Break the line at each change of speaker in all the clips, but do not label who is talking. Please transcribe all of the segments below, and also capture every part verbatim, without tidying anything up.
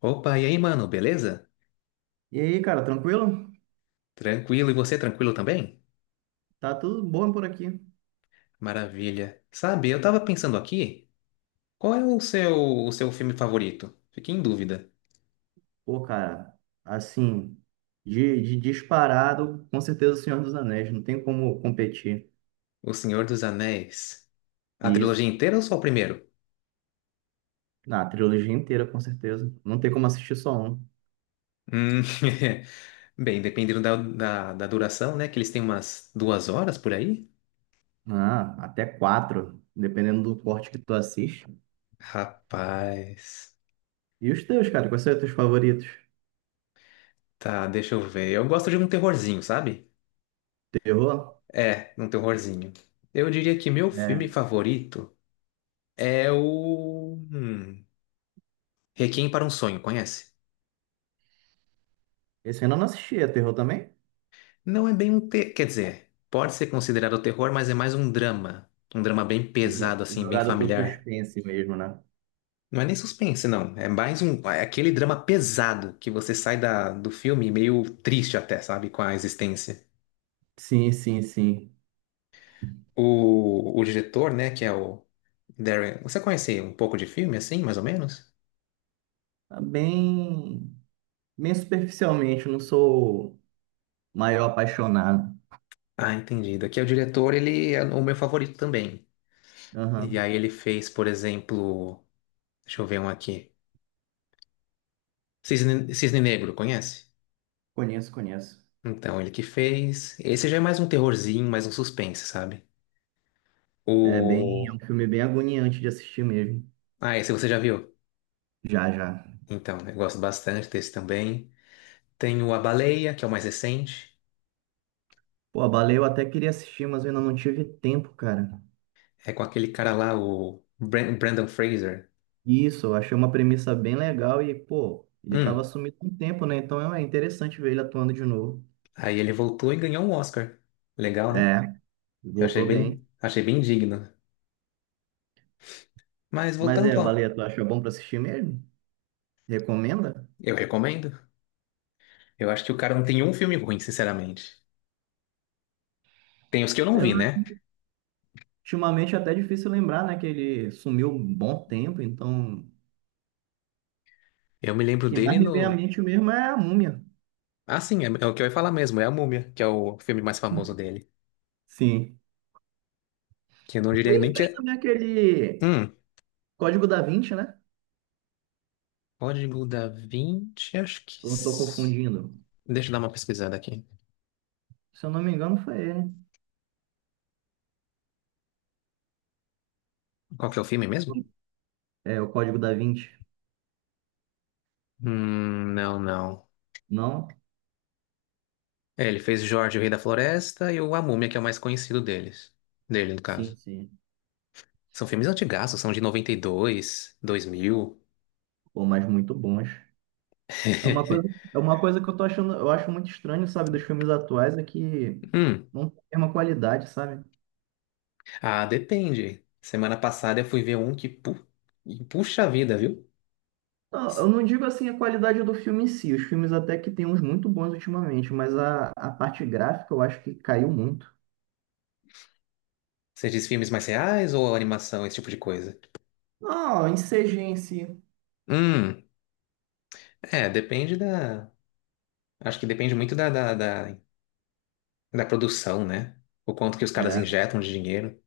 Opa, e aí, mano, beleza?
E aí, cara, tranquilo?
Tranquilo, e você tranquilo também?
Tá tudo bom por aqui.
Maravilha. Sabe, eu tava pensando aqui, qual é o seu, o seu filme favorito? Fiquei em dúvida.
Pô, cara, assim, de, de disparado, com certeza o Senhor dos Anéis, não tem como competir.
O Senhor dos Anéis. A trilogia
Isso.
inteira ou só o primeiro?
Na trilogia inteira, com certeza. Não tem como assistir só um.
Hum, bem, dependendo da, da, da duração, né? Que eles têm umas duas horas por aí.
Ah, até quatro, dependendo do corte que tu assiste.
Rapaz,
E os teus, cara, quais são os teus favoritos?
tá, deixa eu ver. Eu gosto de um terrorzinho, sabe?
Terror?
É, um terrorzinho. Eu diria que meu filme
É.
favorito é o. hum, Requiem para um Sonho, conhece?
Esse eu ainda não assisti, é terror também?
Não é bem um te... Quer dizer, pode ser considerado terror, mas é mais um drama. Um drama bem
É jo-
pesado, assim, bem
Jogado pro
familiar.
suspense mesmo, né?
Não é nem suspense, não. É mais um... É aquele drama pesado que você sai da... do filme meio triste até, sabe? Com a existência.
Sim, sim, sim.
O... o diretor, né, que é o Darren... Você conhece um pouco de filme, assim, mais ou menos?
Tá bem, bem superficialmente, não sou maior apaixonado.
Ah, entendido. Aqui é o diretor, ele é o meu favorito também. E
Aham.
aí ele fez, por exemplo... Deixa eu ver um aqui. Cisne, Cisne Negro, conhece?
Conheço, conheço.
Então, ele que fez. Esse já é mais um terrorzinho, mais um suspense, sabe?
É bem, é um
O.
filme bem agoniante de assistir mesmo.
Ah, esse você já viu?
Já, já.
Então, eu gosto bastante desse também. Tem o A Baleia, que é o mais recente.
Pô, a Baleia eu até queria assistir, mas eu ainda não tive tempo, cara.
É com aquele cara lá, o Bran- Brandon Fraser.
Isso, eu achei uma premissa bem legal e, pô, ele tava
Hum.
sumido há um tempo, né? Então é interessante ver ele atuando de novo.
Aí ele voltou e ganhou um Oscar. Legal, né?
É,
Eu achei
voltou
bem,
bem.
achei bem digno. Mas
Mas é,
voltando
a
ao.
Baleia, tu acha bom pra assistir mesmo? Recomenda?
Eu recomendo. Eu acho que o cara não tem um filme ruim, sinceramente. Tem os que eu não
Apesar,
vi, né?
de, ultimamente é até difícil lembrar, né? Que ele sumiu um bom tempo, então o
Eu me lembro
que mais
dele
me vem à
no.
mente mesmo é a Múmia.
Ah, sim, é, é o que eu ia falar mesmo, é a Múmia, que é o filme mais famoso dele.
Sim.
Que eu não diria
Ele
nem
que
que
fez
é.
também aquele
Hum,
Código da Vinci, né?
Código da Vinci, acho que.
Eu não tô
s-
confundindo.
Deixa eu dar uma pesquisada aqui.
Se eu não me engano, foi ele.
Qual que é o filme mesmo?
É, o Código da Vinci.
Hum, não, não.
Não?
É, ele fez Jorge, o Rei da Floresta e o A Múmia, que é o mais conhecido deles. Dele, no caso.
Sim, sim.
São filmes antigaços, são de noventa e dois, 2000.
Pô, mas muito bons. É uma coisa, é uma coisa que eu tô achando, eu acho muito estranho, sabe, dos filmes atuais, é que
Hum,
não tem a mesma qualidade, sabe?
ah, depende. Semana passada eu fui ver um que pu... puxa a vida, viu?
Não, eu não digo assim a qualidade do filme em si, os filmes até que tem uns muito bons ultimamente, mas a, a parte gráfica eu acho que caiu muito.
Você diz filmes mais reais ou animação, esse tipo de coisa?
Não, em C G em si.
Hum, é, depende da. Acho que depende muito da, da, da, da produção, né? O quanto que os caras
É.
injetam de dinheiro.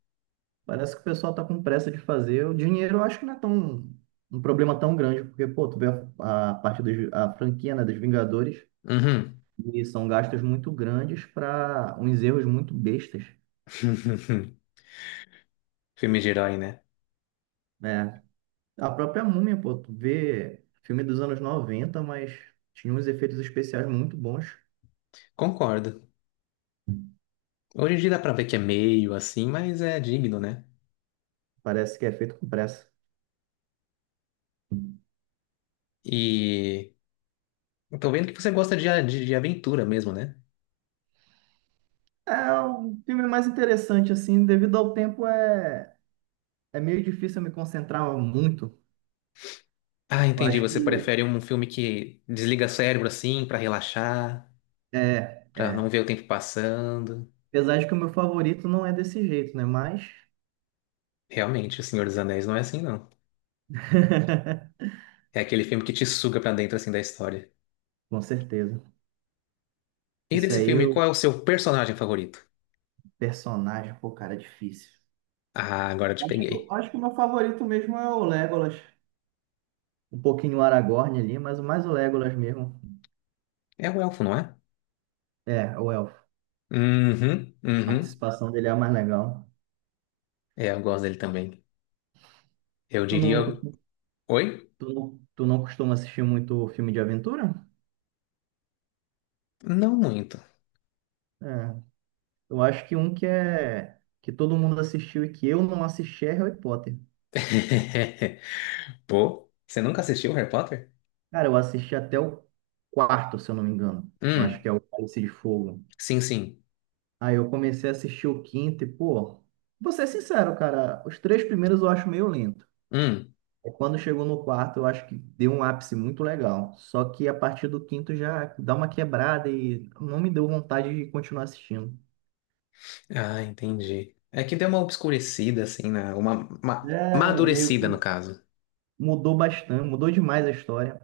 Parece que o pessoal tá com pressa de fazer. O dinheiro eu acho que não é tão um problema tão grande, porque, pô, tu vê a, a parte dos, a franquia, né, dos Vingadores,
Uhum.
e são gastos muito grandes para uns erros muito bestas,
Filme de herói, né?
né? A própria Múmia, pô, tu vê filme dos anos noventa mas tinha uns efeitos especiais muito bons.
Concordo. Hoje em dia dá pra ver que é meio assim, mas é digno, né?
Parece que é feito com pressa.
E eu tô vendo que você gosta de, a- de, de aventura mesmo, né?
É um filme mais interessante, assim, devido ao tempo é, é meio difícil eu me concentrar muito.
Ah,
Eu
entendi.
acho
Você
que
prefere um filme que desliga o cérebro assim, pra relaxar,
é
pra não
é.
ver o tempo passando.
Apesar de que o meu favorito não é desse jeito, né? Mas.
Realmente, O Senhor dos Anéis não é assim, não. É aquele filme que te suga pra dentro assim da história.
Com certeza.
E
Esse
desse
aí,
filme, qual é
o
o seu personagem favorito?
personagem, pô, cara, é difícil.
Ah, agora eu te
Acho que,
peguei.
acho que o meu favorito mesmo é o Legolas. Um pouquinho o Aragorn ali, mas o mais o Legolas mesmo.
É o elfo, não é?
É, o Elfo.
Uhum,
A
uhum.
participação dele é a mais legal.
É, eu gosto dele também. Eu
Tu
diria.
não, costu-
Oi?
tu não, tu não costuma assistir muito filme de aventura?
Não muito.
É. Eu acho que um que é. Que todo mundo assistiu e que eu não assisti é Harry Potter.
Pô, você nunca assistiu Harry Potter?
Cara, eu assisti até o quarto, se eu não me engano. Eu acho
Hum,
que é o Cálice de Fogo.
sim, sim.
Aí eu comecei a assistir o quinto e, pô, vou ser sincero, cara, os três primeiros eu acho meio lento.
Hum.
Aí quando chegou no quarto, eu acho que deu um ápice muito legal. Só que a partir do quinto já dá uma quebrada e não me deu vontade de continuar assistindo.
Ah, entendi. É que deu uma obscurecida, assim, na... uma, uma
É, meio
madurecida, no
que
caso.
mudou bastante, mudou demais a história.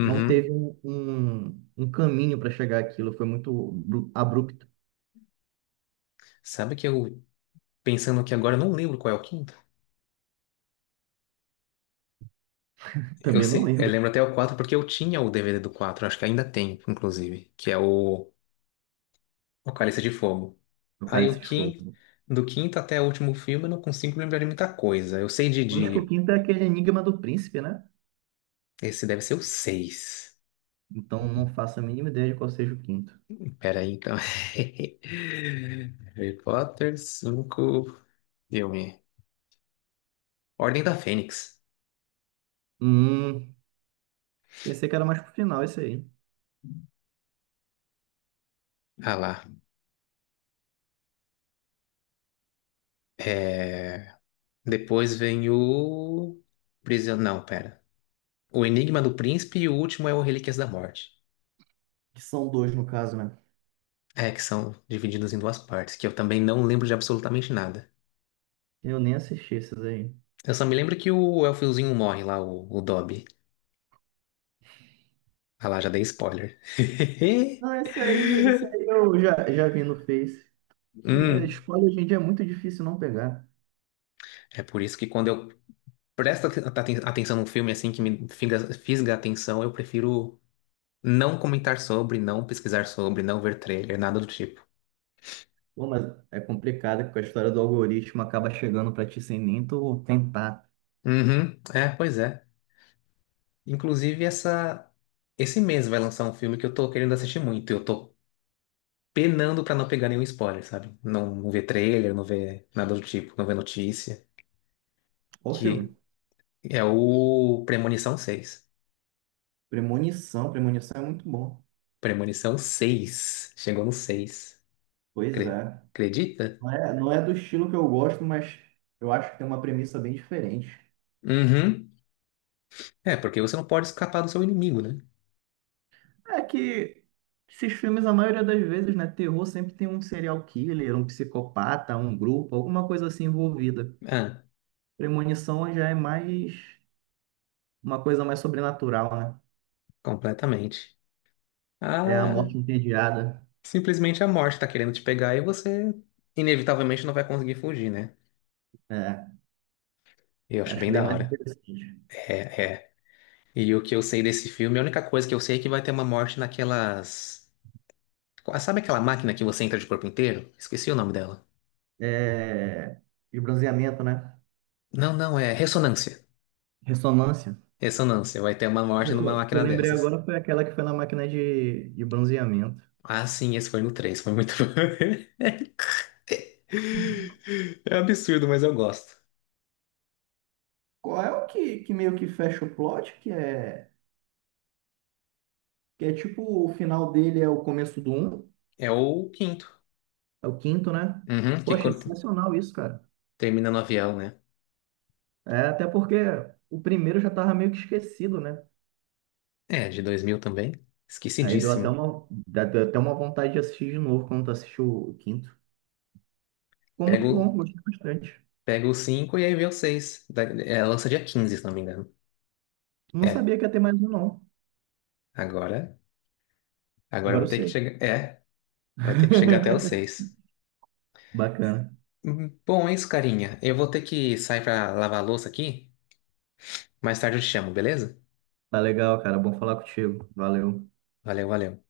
Não teve um, um, um caminho para chegar àquilo, foi muito abru- abrupto.
Sabe que eu, pensando aqui agora, eu não lembro qual é o quinto? Eu,
Também não
sei, eu
lembro
lembro até o quatro porque eu tinha o D V D do quatro. Acho que ainda tem, inclusive, que é o Apocalipse de Fogo.
do
Aí
Cálice
o
de Fogo.
quinto, do quinto até o último filme eu não consigo lembrar de muita coisa. Eu sei de,
Acho que o
de...
quinto é aquele enigma do príncipe, né?
Esse deve ser o seis.
Então não faço a mínima ideia de qual seja o quinto.
Pera aí, então. Harry Potter cinco, filme. Ordem da Fênix.
Hum, pensei que era mais pro final esse aí.
Ah lá. É... Depois vem o... Prision... Não, pera. O Enigma do Príncipe e o último é o Relíquias da Morte.
Que são dois no caso, né?
É, que são divididos em duas partes, que eu também não lembro de absolutamente nada.
Eu nem assisti esses aí.
Eu só me lembro que o elfiozinho morre lá, o, o Dobby. Ah lá, já dei spoiler.
Não, esse aí, esse aí eu já, já vi no Face. É,
Hum,
spoiler hoje em dia é muito difícil não pegar.
é por isso que quando eu presto aten- aten- atenção num filme assim que me figa- fisga a atenção, eu prefiro não comentar sobre, não pesquisar sobre, não ver trailer, nada do tipo.
Pô, mas é complicado porque a história do algoritmo acaba chegando pra ti sem nem tu tentar.
Uhum, é, pois é. Inclusive, essa, esse mês vai lançar um filme que eu tô querendo assistir muito. Eu tô penando pra não pegar nenhum spoiler, sabe? Não, não ver trailer, não ver nada do tipo, não ver notícia.
Qual filme?
Que é o Premonição seis.
Premonição, Premonição é muito bom.
Premonição seis. Chegou no seis.
Pois
Cre-
é.
Acredita?
Não é, não é do estilo que eu gosto, mas eu acho que tem uma premissa bem diferente.
Uhum. É, porque você não pode escapar do seu inimigo, né?
É que esses filmes, a maioria das vezes, né? Terror sempre tem um serial killer, um psicopata, um grupo, alguma coisa assim envolvida.
Ah,
Premonição já é mais uma coisa mais sobrenatural, né?
completamente.
É a
Ah,
morte entediada.
simplesmente a morte tá querendo te pegar e você inevitavelmente não vai conseguir fugir, né?
É,
Eu acho
acho
bem
bem
da
mais
hora.
interessante.
É, é. E o que eu sei desse filme, a única coisa que eu sei é que vai ter uma morte naquelas. Sabe aquela máquina que você entra de corpo inteiro? Esqueci o nome dela.
É, de bronzeamento, né?
Não, não, é ressonância.
Ressonância.
Ressonância, vai ter uma morte
Eu-
numa
O que eu
máquina
lembrei
dessas.
agora foi aquela que foi na máquina de, de bronzeamento.
Ah, sim, esse foi no três, foi muito bom. É absurdo, mas eu gosto.
Qual é o que, que meio que fecha o plot? Que é, que é tipo o final dele é o começo do um?
É o quinto.
É o quinto, né?
Uhum, que
Poxa,
cor-
sensacional isso, cara.
termina no avião, né?
É, até porque o primeiro já tava meio que esquecido, né?
É, de dois mil também.
Aí deu até
Esquecidíssimo.
uma, dá- deu até uma vontade de assistir de novo quando tu assistiu o quinto. Ficou muito
Pego,
bom, gostei bastante.
pego o cinco e aí vem o seis. Da- É, lança dia quinze, se não me engano.
Não
É,
sabia que ia ter mais um, não.
agora, agora
Agora
vai
eu
ter que
sei.
chegar. É, vai ter que chegar até o seis.
Bacana.
Hum, Bom, é isso, carinha. Eu vou ter que sair pra lavar a louça aqui. Mais tarde eu te chamo, beleza?
Tá legal, cara. Bom falar contigo. Valeu.
Valeu, valeu.